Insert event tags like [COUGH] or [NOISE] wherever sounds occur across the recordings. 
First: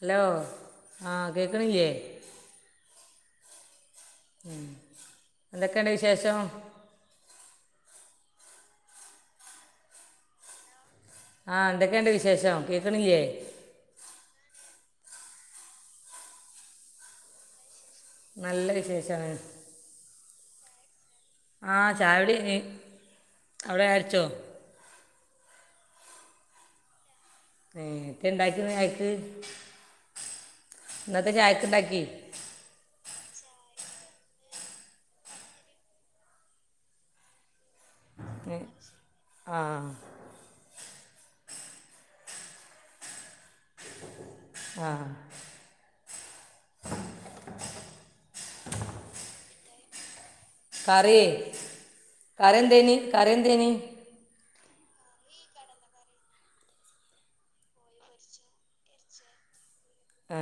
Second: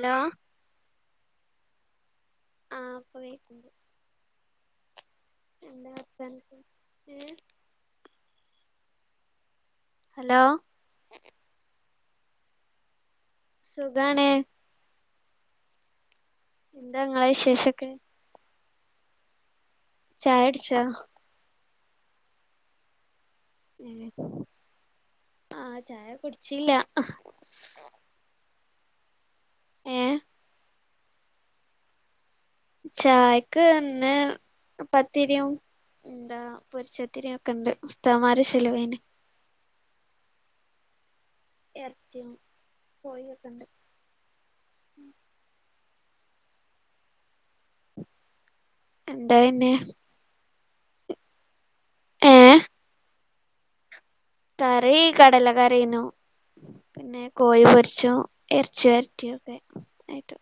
Hello ആഹ് കേക്ക് ണില്ലെ ആഹ് ഉമ് എന്തൊക്കെണ്ട് വിശേഷം ഉമ് ഹലോ ആഹ് ന്തൊക്കെണ്ട് വിശേഷം കേക്കണില്ലെ സുഖാണ് എന്താ ങ്ങളെ വിശേഷെക്കെ. നല്ല വിശേഷാണ്. ചായകുടിച്ച. ആഹ് ചായകുടി കഴിഞ്ഞ്. ആഹ് ചായ കുടിച്ചില്ല. ഏഹ് എന്ധെ ണ്ടാക്കി ഇന്ന് ചായക്ക്. ഏഹ് ഇന്ന് എന്താ ചായക്ക് ഇണ്ടാക്കി. ചായക്ക് ഇന്ന് പത്തിരിം എന്താ പൊരിച്ചത്തിരി ഒക്കെണ്ട് ഉസ്താമാരെ ഷെലവണ്ട്. ആഹ് ഇറച്ചിം കോഴി ഒക്കെയുണ്ട്. ആഹ് എന്താ പിന്നെ. കറി ഏഹ് കറിഎന്തേനി കറി എന്തേനി. കറി കടല കറി ഏന്നു. പിന്നെ കോഴി പൊരിച്ചോം ഇറച്ചി വരറ്റിയും ഒക്കെ ആയിട്ടു. ആ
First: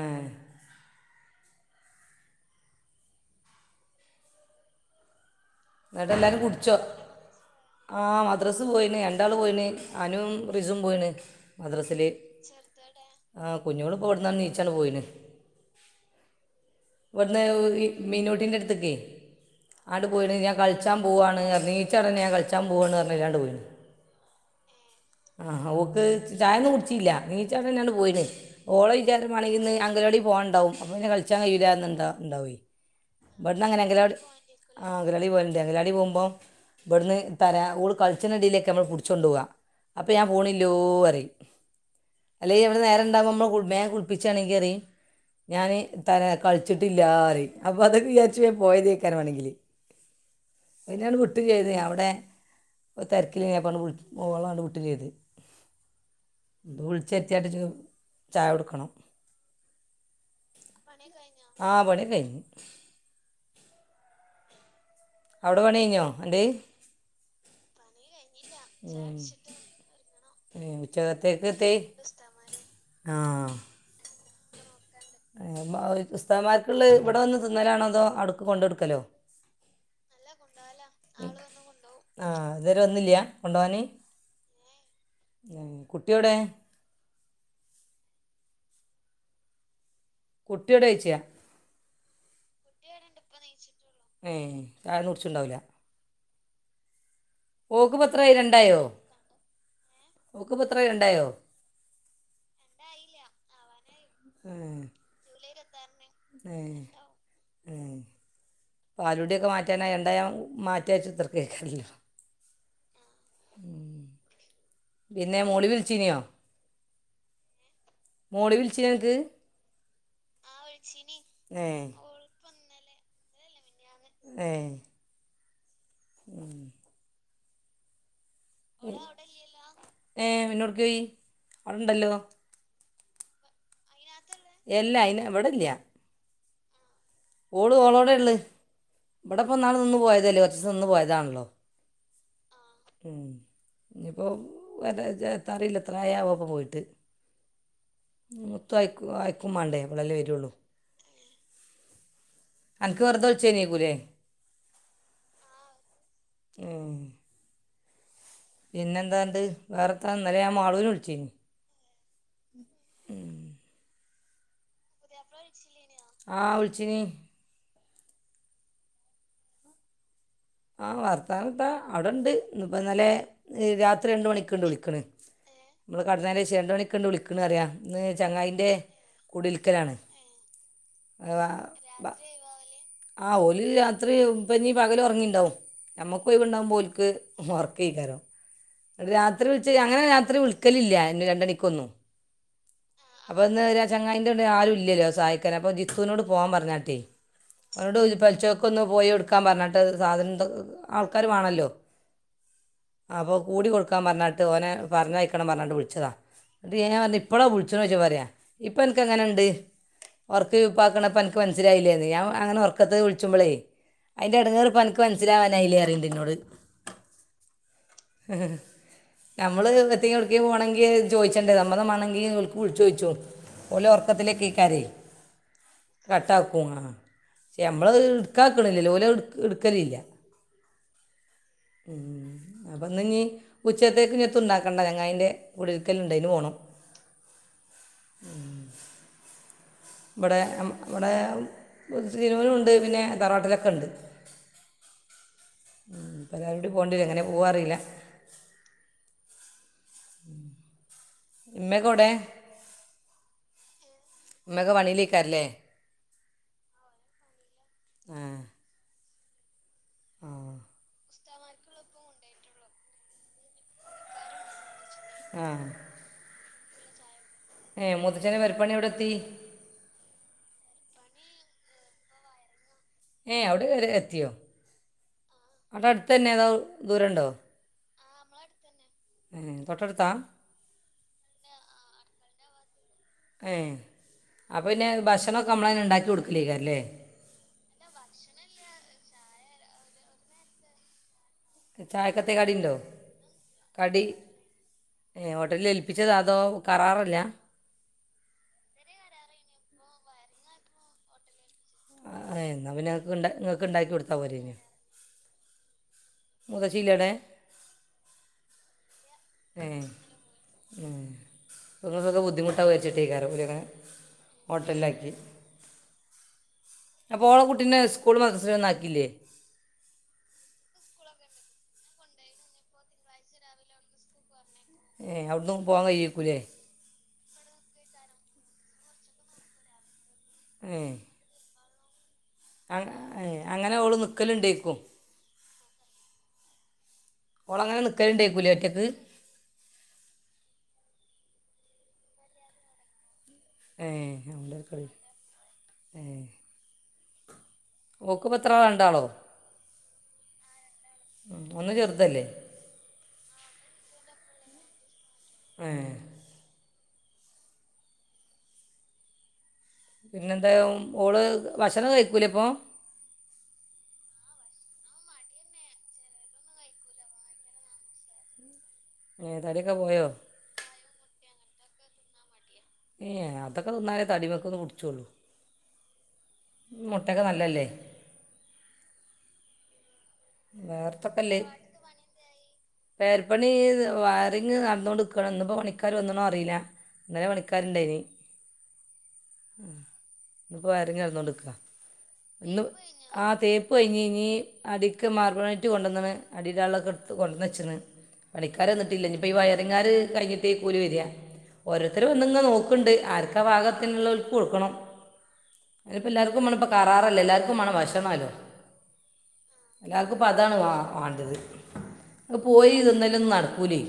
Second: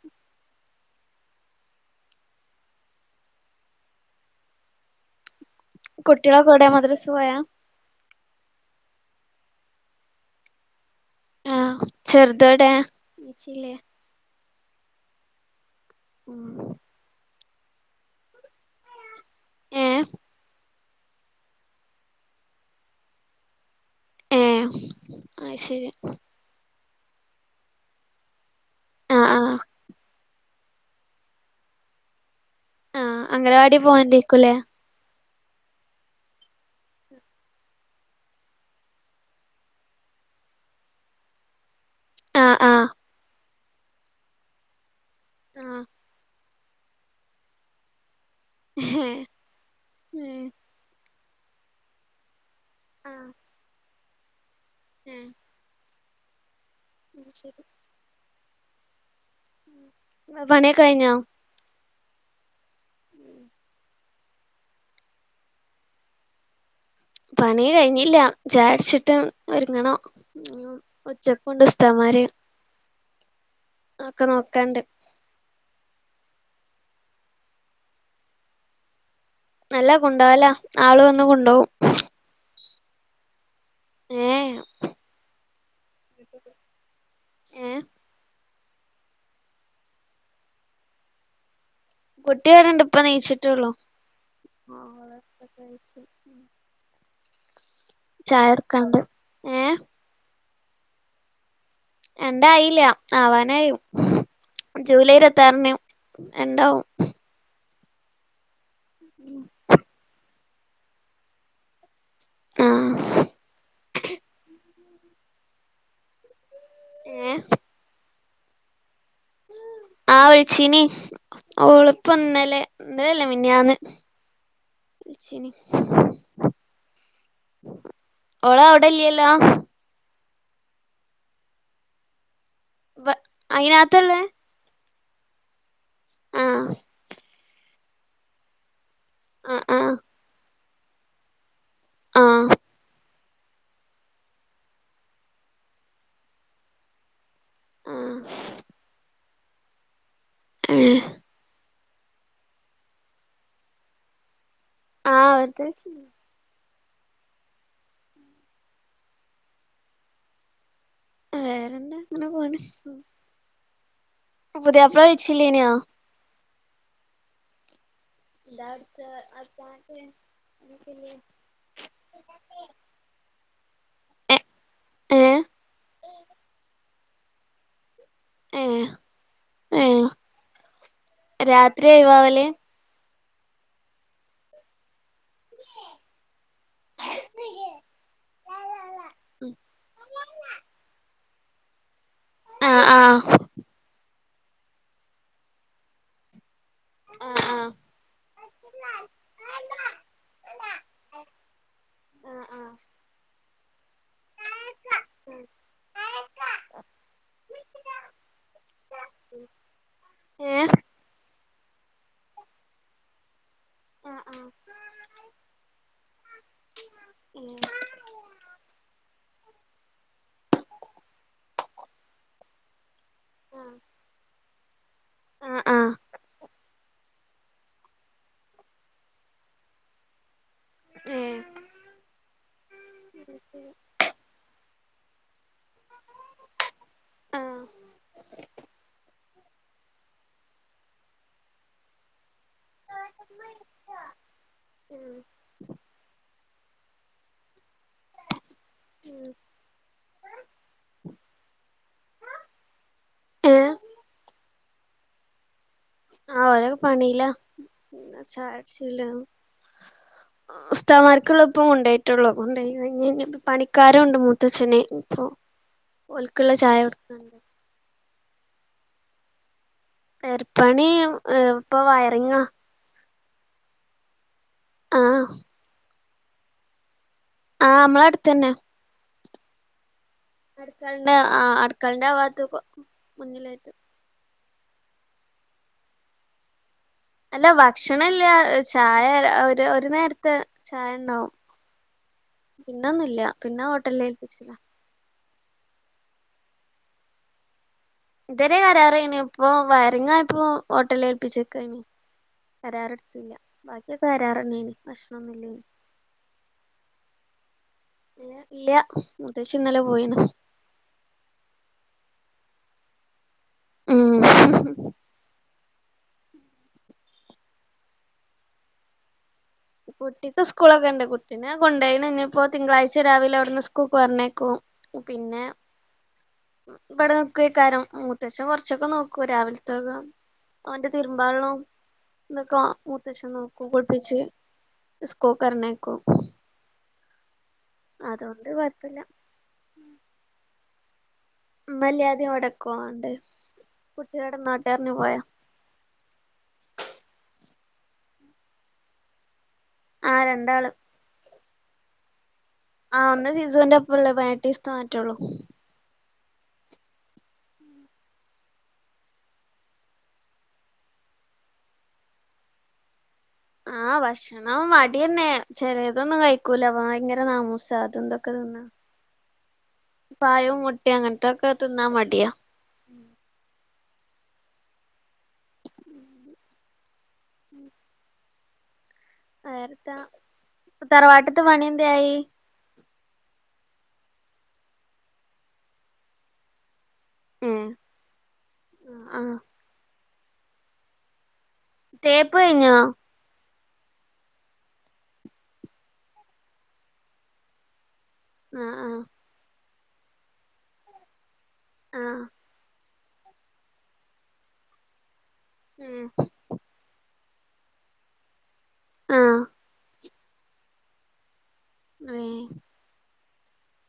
ങ്ങട്ട് എല്ലാരും കുട്ടികളൊക്കെ എവിടെ കുടിച്ചോ. മദ്രസ് പോയാ ആഹ് മദ്രസ പോയിന് രണ്ടാള് പോയിന് അനും റിസും പോയിന്. ആഹ് മദ്രസിൽ ചെറുതോടെ നീച്ചില്ലേ. ഓട്ന്ന് നീച്ചാണ്ട് പോയിന്. ഉമ് ഇവിടുന്ന് ഈ മീനുട്ടിന്റെ അടുത്ത്‌ക്കെ ഏഹ് ആണ്ട് പോയിണ് ഞാൻ കാളി കളിച്ചാൻ പോവാണ് പറഞ്ഞ് നീച്ചപാടെന്നെ ഞാൻ കളിച്ചാൻ പോവാണ് പറഞ്ഞ് അവരാണ്ട് പോയി. ഉമ് ആഹ് ഓക്ക് ചായ ഒന്നും കുടിച്ചീല്ല നീച്ചപാടെന്നെ ആണ്ട് പോയിന്. ഓളെ ആഹ് വിചാരം ആഹ് മാണെങ്കി ഇന്ന് അങ്കലവാടി പോണ് ണ്ടാവും അപ്പോ പിന്നെ കളിച്ചാൻ കഴീല്ല ന്ന്ണ്ട ഉണ്ടാവെയ്. ആഹ് അംഗനവാടി ഇബടന്നങ്ങനെ അംഗലവാടി പോവാണ്ടേക്കൂലേ ആഹ് അംഗലവാടി പോവലുണ്ട് അംഗലവാടി പോകുമ്പോ ഇവിടുന്ന് തരാ ഓൾ കളിച്ചണ തിനി ടയിലൊക്കെ നമ്മൾ പിടിച്ചു കൊണ്ട് പോവ. അപ്പോ ഞാൻ പോണില്ലോ പറിം. ആഹ് അല്ലെങ്കി ഇവിടെ ആഹ് നേരണ്ടാക്മ്പോ ഇമ്മ കുളി വേം കുളിപ്പിച്ചാണെങ്കി പറയും ഞാന് ആഹ് തരെ കളിച്ചിട്ടില്ലാറിയും അപ്പ അതൊക്കെ വിചാരിച്ച് പോയതേക്കാരം വേണങ്കില്. ഉമ് പിന്നാണ്ട് വിട്ടും ചെയ്ത് ഞാൻ അവടെ ആഹ് തിരക്കിലി അപാണ്ട് വി ഓളാണ്ട് വിട്ടും ചെയ്ത് ഏഹ് വിളിച്ച് അത് വരുത്തിയാണ്ട് ശരി ചായ കൊടുക്കണം പണിയൊക്കെ പണി ഒക്കെ കഴിഞോ ആഹ് പണി ഒക്കെ കഴിഞ്ഞ്. ഉമ് അവടെ പണി കഴിഞ്ഞോ അന്റെ. പണി കഴിഞ്ഞില്ല. ചായകുടിച്ചിട്ടും ഒരുങ്ങണം. ഉം, ഉച്ചക്കുംണ്ട് ഉസ്താമാര്. ആഹ് അയ് ഒക്കെ നോക്കാണ്ട്. [UNINTELLIGIBLE] ഉസ്താദ് മാർക്ക്ള്ളെ ഇവിടെ വന്ന് തിന്നലാണോ അതോ അവ്ട്ക്ക് കൊണ്ട കൊടുക്കലോ അല്ല, കൊണ്ടോവല ആള് വന്ന് കൊണ്ടോവും. ആഹ്, ഇതുവരെ വന്നില്ല കൊണ്ടവാന്. ഏ എം ഉം. [INAUDIBLE] ഏ. കുട്ടിയോടെ യ്ച്ച. കുട്ടി ഇവട്ണ്ട്, ഇപ്പ നീച്ചിട്ടൊള്ളു. ഏ ചായ ഒന്നും കുടിച്ചിട്ടുണ്ടാവില്ല ഓക്ക് ഇപ്പൊ എത്രായി ചായ രണ്ടായോ? എടുക്കാണ്ട് ഏ ഓക്ക് ഇപ്പൊ എത്രായി രണ്ടായോ. രന്റായില്ല, ആവാനായി ഏ ജൂലൈ ഇരുപത്താറിന് രന്റാവും. ഉം, പാലൂടിയൊക്കെ മാറ്റാനായ, രണ്ടായ മാറ്റജാരിച്ച് കുത്തർക്കെയ്ക്കാരല്ലോ. ഉം ളം, പിന്നെ മോളി വിളിച്ചീനിയോ? ഏഹ് മോളി വിളിച്ചീനിയൊ അൻക്ക്? ആ വിളിച്ചീനി, ഏ ഓളിപ്പം ഇന്നലെ ഇന്നലല്ല മിൻയാന്ന്. ഏഹ് വിളിച്ചി [INAUDIBLE] നി [UNINTELLIGIBLE] ഓളവിടില്ലേല്ലോ ഏ, പിന്നൊട്ക്കോയി അവിടണ്ടല്ലോ. വ അയിനാത്തിള്ളേ എല്ലാ അയിന് ഇവിടല്ല ആഹ് ഓള് ഓളോടെള്ള. ആ ഇവിടെപ്പം ഇന്നാള് ആ നിന്ന് പോയതല്ലേ കൊറച്ച് ദിവസം നിന്ന് പോയതാണല്ലോ. ആഹ് ഉം, ഇഞ്പ്പം [UNINTELLIGIBLE] എത്ത അറീല്ല. എത്രായാവോ ഇപ്പ പോയിട്ട്. ആ മൂത്തു അയക്കു അയക്കും മാണ്ടേ, അപ്പളല്ലേ വരുള്ളൂ. ഏഹ് അൻക്ക് വെർതെ വിൾച്ചേ നിയെക്കുലേ ആഹ്, വെർതെ വിളിച്ചെനി ഉം പിന്നെന്താണ്ട്, വേറെത്താ ഇന്നലെ ഞാൻ മാളൂന് വിളിച്ചി നി വേറെന്നെ ഇങ്ങനെ പോണ് [UNINTELLIGIBLE] [UNINTELLIGIBLE] പുതിയാപ്പിള വിളിച്ചില്ലേനോ? ആഹ് വിളിച്ചീനി ഇതാട്ത്തെ [UNINTELLIGIBLE] ആ ഭർത്താവന്താ, അവിടെണ്ട് ഇന്നിപ്പം ഇന്നലെ രാത്രി ഏ രണ്ട്മണിക്ക്ണ്ട് വിളിക്ക്ണ്. ഏ ഇങ്ങള് കെടെന്നേന്റെശെ രണ്ട് മണിക്ക്ണ്ട് വിളിക്ക്‌ണ്. ത്ത്ണ്അറിയാ, ഇന്ന് ഏ ചങ്ങായിൻ്റെ കുടിൽക്കലാണ് രാത്രിയാ ഒഴിവാവല് ആ ഓല് രാത്രി ഇപ്പഞ്ഞ് പകല് ഒറങ്ങീണ്ടാവും. നമ്മുക്കൊഴിവുണ്ടാകുമ്പോ ഓൽക്ക്‌ ഒറക്കേക്കാരം രാത്രിവിളിച്ച് അങ്ങനെ രാത്രി വിളിക്കലില്ല എന്നെ രണ്ടണിക്കൊന്നും. ആഹ് ആഹ് അപ്പോൾ ഇന്ന് വരെ ചങ്ങായിന്റെ വീട്ടിൽ ആരൂല്ലല്ലോ സഹായിക്കാൻ അപ്പോൾ ജിത്തുവിനോട് പോവാൻ പറഞ്ഞാട്ടേ ആഹ് ആഹ് അവനൊട് ചോയിച്ചപ്പ പരിച്ചോക്ക് ഒന്ന് പോയി എടുക്കാൻ പറഞ്ഞിട്ട് സാധന്ത് ആൾക്കാര് വാണല്ലോ അപ്പോ കൂടി കൊടുക്കാൻ പറഞ്ഞാട്ട് ഓന പറഞ്ഞയക്കണം പറഞ്ഞിട്ട് വിളിച്ചതാ എന്നിട്ട് ഞാൻ പറഞ്ഞ് ഇപ്പളാ വിളി ഇത്രയിച്ച പൊരായാ ഇപ്പന്ക്ക്‌ എങ്ങനെണ്ട് ഒറക്ക് ഏഹ് ഉപ്പാക്കുള്ളപ്പോ എനക്ക് മനസിലായില്ലേന്ന് ഞാൻ അങ്ങന ഉറക്കത്ത് വിളിച്ചുമ്പോളേ ആഹ് ആഹ് അയിന്റെടങ്ങേറ് ഇപ്പനക്ക് ഇക്ക് മനസ്സിലാവാനായില്ലേ പറയ്തെന്നോട് നമ്മള് വെറുതെഎവിടെങ്കിലു പോണെങ്കില് ചോയിച്ചണ്ടേ സമ്മതമാണെങ്കി ഓൽക് വിളിച്ചോഴിച്ചോ ഓലെ ഒർക്കത്തിലേക്കേക്കാരേ ഏഹ് ആഹ് കട്ടാക്കും ആഹ് യാമ്മള് ഇട്ക്കാക്ക്ണില്ലല്ലോ ഓലത് എടു എടുക്കലെ ഇല്ല ഏഹ് മ് അപ്പൊ ഇന്ന് ഇനി ഉച്ചത്തേക്ക് ഇങ്ങൻത്തുണ്ടാ കാക്കന്റെ ചങ്ങായിന്റെ കുടിയിരിക്കൽ ഉണ്ടേനു അയിനു പൊണം ആഹ് ഇബടെ ആം ഇബടെ ഒരു സിംനൂനുണ്ട് പിന്നെ തറാട്ടലൊക്കെ ഉണ്ട് ഉം എല്ലാരൂടി പോണ്ടിയെരും എങ്ങനെ പോവാറീല ഉം ഉം ഇമ്മെകൗടെ ഇമ്മോക പണീലേക്കാരലേ ആ ഒരൊക്കെ പണില ആ പിന്നെ ചായടിച്ചീല ആ ഉസ്തമാര് കൾ ഇപ്പ കൊണ്ടോയിട്ടുള്ളു [UNINTELLIGIBLE] ഇനി ഇനി ഇപ്പ പണിക്കാരുണ്ട് മൂത്തച്ഛനെ ഇപ്പൊ ആഹ് ഒലക്കുള്ള ചായ കൊടുക്കണ്ട് ഏഹ് മുത്തച്ചേന്റെ പെരപ്പണി എവിടെ എത്തി പെരിപ്പണി ഏ ഇപ്പൊ വയറിങ്ങ ഏയ് അവിടെ വരെ എത്തിയോ ആഹ് അടെ അടുത്തന്നെ അതോ ദൂരം ഉണ്ടോ ആഹ് നമ്മള അടുത്തന്നെ ഏഹ് തോട്ടടുത്ത അടുക്കളിന്റെ ആഹ് അടുക്കാളിന്റെ ഭാഗത്തക്ക മുന്നിലേറ്റും അപ്പൊ പിന്നെ ഭക്ഷണംക്കെ നമ്മളേന്നെ ഉണ്ടാക്കി കൊടുക്കലേക്ക അല്ലേ അല്ല ഭക്ഷണ ഇല്ല ചായ ഒരു ഒരു നേരത്ത് ചായ ഉണ്ടാവും ചായക്കത്തെ കടി ഉണ്ടോ പിന്നൊന്നുംഇല്ല പിന്നെ ഹോട്ടല് ഏൽപ്പിച്ചിനാ ഏഹ് ഹോട്ടലിൽ ഏൽപ്പിച്ചത അതോ കറാറല്ല ഇതരെ കാരാറെനി ഇപ്പൊ വയറിങ്ങയപ്പോ ഹോട്ടലീ ഏൽപ്പിച്ചക്കയ്ന് ഏ എന്നാൽ പിന്നെ കരാറെ നിങ്ങൾക്ക് ഉണ്ടാ എടുത്തല്ല നിങ്ങൾക്ക് ഉണ്ടാക്കി ബാക്കിയൊക്കെ കൊടുത്താൽ പോരെ കരാറന്നെനി ഭക്ഷണന്നുല്ലനി മൂത്തച്ചില്ലേവ്ടെ ഇല്ല ഇല്ല്യ മൂത്തച്ചി ഇന്നലെ പോയിണ് ഉം നിങ്ങൾക്കൊക്കെ ബുദ്ധിമുട്ടാകു വിചാരിച്ചിട്ടേക്കാരോലങ്ങനെ ഉം ഹോട്ടലാക്കി അപ്പോ ഓള കുട്ടിനെ സ്കൂൾലും മഡ്രസലൊഒന്നാക്കില്ലേ കുട്ടിക്ക് സ്കൂളൊക്കെ ഉണ്ട് കുട്ടി പിന്നെ കൊണ്ടോയീണ് ഞ്ഞിപ്പോ തിങ്കളാഴ്ച രാവിലെ അവിടുന്ന് സ്കൂൾക്ക് പറഞ്ഞേക്കും ഏഹ് പിന്നെ അവിടുന്നും പോവാൻ കഴിയേക്കൂല്ലേ ഇവിടെ നിക്കുയെക്കാരം മൂത്തച്ചൻ കൊറച്ചൊക്കെ നോക്കൂ രാവിലത്തക്കെ ഏ അവന്റെ തീർ മ്പാള്ളം ന്തൊക്കെ അങ്ങ- ഏ, മുത്തച് നോക്ക അങ്ങനെ ഓൾ കുൾപ്പിച് നിൽക്കലുണ്ടേക്കും സ്കൂക്കറിഞ്ഞേക്കും ഓളങ്ങനെ അതുകൊണ്ട് നിൽക്കലുണ്ടാക്കൂലേ ഒറ്റയ്ക്ക് കൊഴപ്പില്ല ഇമ്മല്ലാതിം ഇവിടെക്കു ആണ്ട് ഏ ഏ.. ഓക്ക് പത്രാളാ രണ്ടാളോ ആ രണ്ടാള് ഉ ഒന്ന് ചെറുതല്ലേ ആഹ് ഒന്ന് ഫിസുന്റെ ഒപ്പള്ളെ പതിനേട്ടീസത്തെ മാറ്റള്ളൂ ഏ പിന്നെ ന്തായ ഓള് വഷണം കഴിക്കൂല പ്പോ ആ വശ് ഓൻ മടിയന്നെ ചെലേ തൊന്നും കഴിക്കൂല അ ഭയങ്കര നാമൂസ അതു ഇതെക്കെ തിന്ന ഏ തടിയൊക്കെ പോയോ പാഴും മുട്ടിം അങ്ങനത്തൊക്കെ തിന്നാൻ മടിയാ ഏ അതൊക്കെ തിന്നാലേ തടിമെക്ക ഒന്ന് പുടിച്ചോുള്ളൂ മുട്ടക്കെ നല്ലല്ലേ നേരത്ത തറവാട്ടത്തെ പണി എന്തായി പേര്പ്പണി വയറിങ് നടന്നോണ്ടക്കാണ് എന്നന്നിപ്പോ പണിക്കാർ വന്നോണം ന്ന് അറിയില്ല ഇന്നലെ ഏ പണിക്കാരുണ്ടായിനി ആ ഇന്നപ്പോ വയറിങ് നടന്നോണ്ടിരിക്ക തേപ്പ് ഇന്ന് കഴിഞ്ഞോ ആ തേപ്പ് കഴിഞ് ഇഞ് അടിക്ക് മാർബണേട്ടറ്റ് കൊണ്ടുവന്ന്ക്ക്ണ് അടിടൊളൊക്കെ എടുത്ത് കൊണ്ടുവന്ന ച്ച് ആ ച്ചിക്ക്ണ്പണിക്കാര ആ വന്നിട്ടില്ല ഇനിപ്പോ ഈ വയറിങ്ങാാര് കഴിഞ്ഞിട്ടേ ഓല് വെര ആ ഓരോത്തരും വന്ന് നോക്കണ്ട് ആർക്കാ ഭാഗത്തിനുള്ള ഓൽക്ക് കൊടുക്കണം അപ്പ എല്ലാവർ റ എല്ലർക്കു കറാറല്ലോ എല്ലാർക്കുമാണം ഭക്ഷ ണല്ലോ ആ ആ എല്ലാർ അതാണ് വാണ്ടത് ഏ ഇപ്പ പോയി തിന്നല് നടക്കൂലെയ്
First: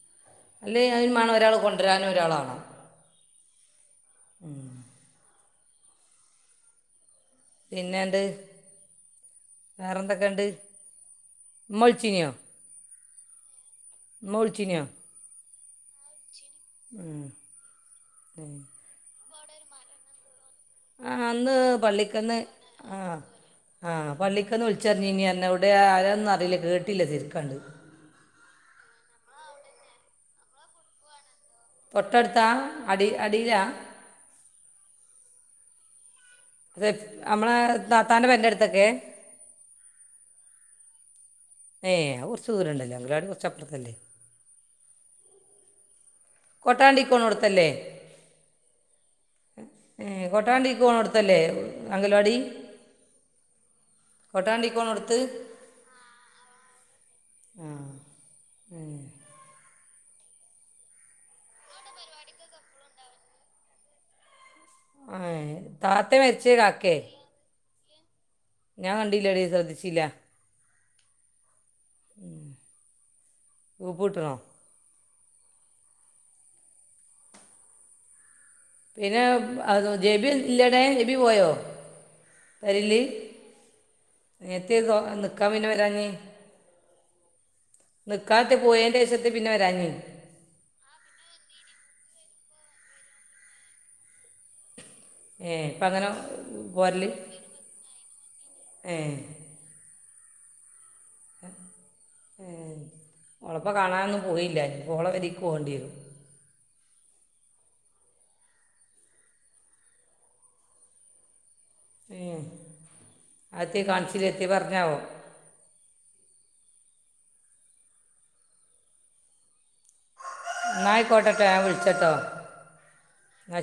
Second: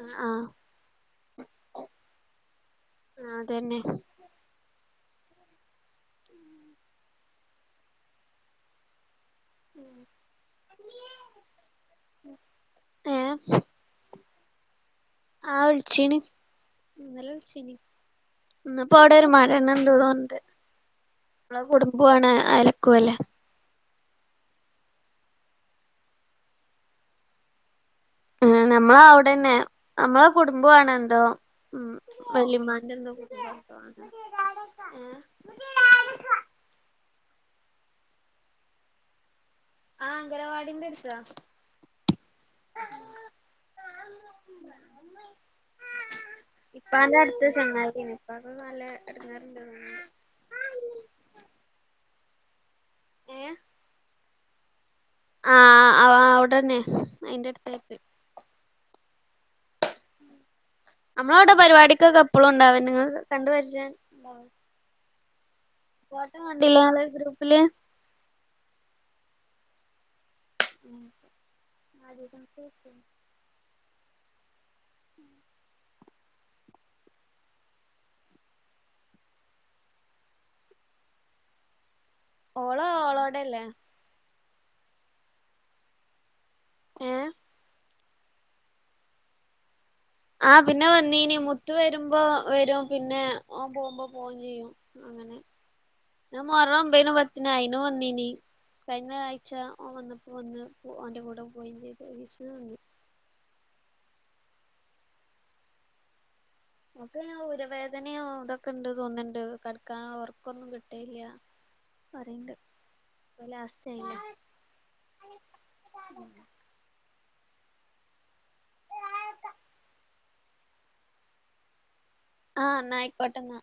ആഹ് അല്ല അതിന്േ ഒരാൾ കൊണ്ടുവരാനും ഒരാളാാണ്ോ ആ അതന്നെ പിന്നെണ്ട് വേറെന്തൊക്കെയുണ്ട് ഇമ്മളിച്ചിനോ ഏ ഇമ്മ വിളിച്ചിനോ ആ വിളിച്ചിനി ഉം. ഇന്നലെ വിളിച്ചിനി ഉം. ഇപ്പ അവിടെ ഒരു മരണം ഉണ്ട് തോന്നോണ്ട് ആ അന്ന് നമ്മളെ കുടുംബണ് അരക്കും അല്ലെ ആഹ് പള്ളിക്കൊന്നന്ന് വിളിച്ചറിഞ്ഞ ഇനി ഇവിടെ ആരൊന്നും അറിയില്ല കേട്ടില്ല ശരിക്കാണ്ട് ഉ നമ്മള അവിടെന്നെ നമ്മളെ കുടുംബണ എന്തോ ഉം തൊട്ടടുത്ത വല്ലിമ്മാൻ്റെ അടി എന്തോ അടിയിലാ കുടുംബോഏന്തോവാണ് അതെ നമ്മളെ താത്താൻ്റെ പെര ൻ്റെ അടുത്തൊക്കെ ആഹ അംഗനവാടിന്റെ അടുത്താ ഏ കുറച്ച് ദൂരംണ്ടല്ലോ അംഗനവാടി കുറച്ചു പ്പുറത്തല്ലെ ഇപ്പ ൻ്റെ അടുത്ത് കൊട്ടാണ്ടിക്കോണടുത്തല്ലേ ചെങ്ങാതിയാണ് ഇപ്പൊക്കക്കെ നല്ല ഇടങ്ങാറുണ്ട്ന്ന് റഞ്ഞ് കൊട്ടാണ്ടിക്ക് പോണോ ട്ത്തല്ലെ അംഗൽവാടി ഏ കൊട്ട വണ്ടിക്ക് പോണോ ട്ത്ത് അവിടെന്നെ അയിന്റെ അടുത്തായിട്ട് നമ്മള അവിടെ പരിപാടിക്കൊക്കെപ്പളും ഉണ്ടാവൻ നിങ്ങ കണ്ട് പരിചയ ആ താത്ത മരിച്ച കാക്കെ പില ഞാൻ കണ്ടില്ലാ ശ്രദ്ധിച്ചില്ല ഉ അതം ശ [INAUDIBLE] പ്പട്ടറോ [UNINTELLIGIBLE] ഉം പിന്നെ അ ജെബി ഇല്ലട ജെബി പോയോ ഓള് പെരില് ഓളോടല്ലേ നേത്തെോ നിിക്കാൻ പിന്നെ വരാഞ്ഞീ ഏ നിക്കാകത്ത് പോയേന്റെശത്ത് പിന്നെവരാഞ് ആഹ് പിന്നെ വന്നീനി മുത്ത് വരുമ്പോവരും പിന്നെ ഓൻ പോവുമ്പോ പോവയും ചെയ്യും അങ്ങനെ ഏ ഇപ്പം അങ്ങനെ ഞാ മോറ പോരല് ഒമ്പനും പത്തിന അയിനും വന്നീ ഏ കയിഞ്ഞ ആഴ് ച്ചാ ഓൻ വന്നപ്പോ വന്ന് ഓൻ്റെ കൂടെ പോയിംചെയ്ത് ഏ. വിഷുവന്ന് ഓളപ്പം കാണാനൊന്നും പോയില്ല ഇഞ്പ്പൊ ഓളപെരീക്ക് പോണ്ടിരും ഓക്കയ്ന് ഊരവേദനോ ഇതൊക്കെ ഇണ്ട് തോന്നിണ്ട് കടക്കാൻ ഒർക്കൊന്നും കിട്ടല്ല ഏഹ് അഅത്തി കാണ്ച്ചിലെ എത്തെ പറഞാവോ ഉം ഇന്നായിക്കോട്ടട്ട ഞാൻ വിൾച്ചട്ടോ ആഹ് ന്നായിക്കോട്ടന്നാ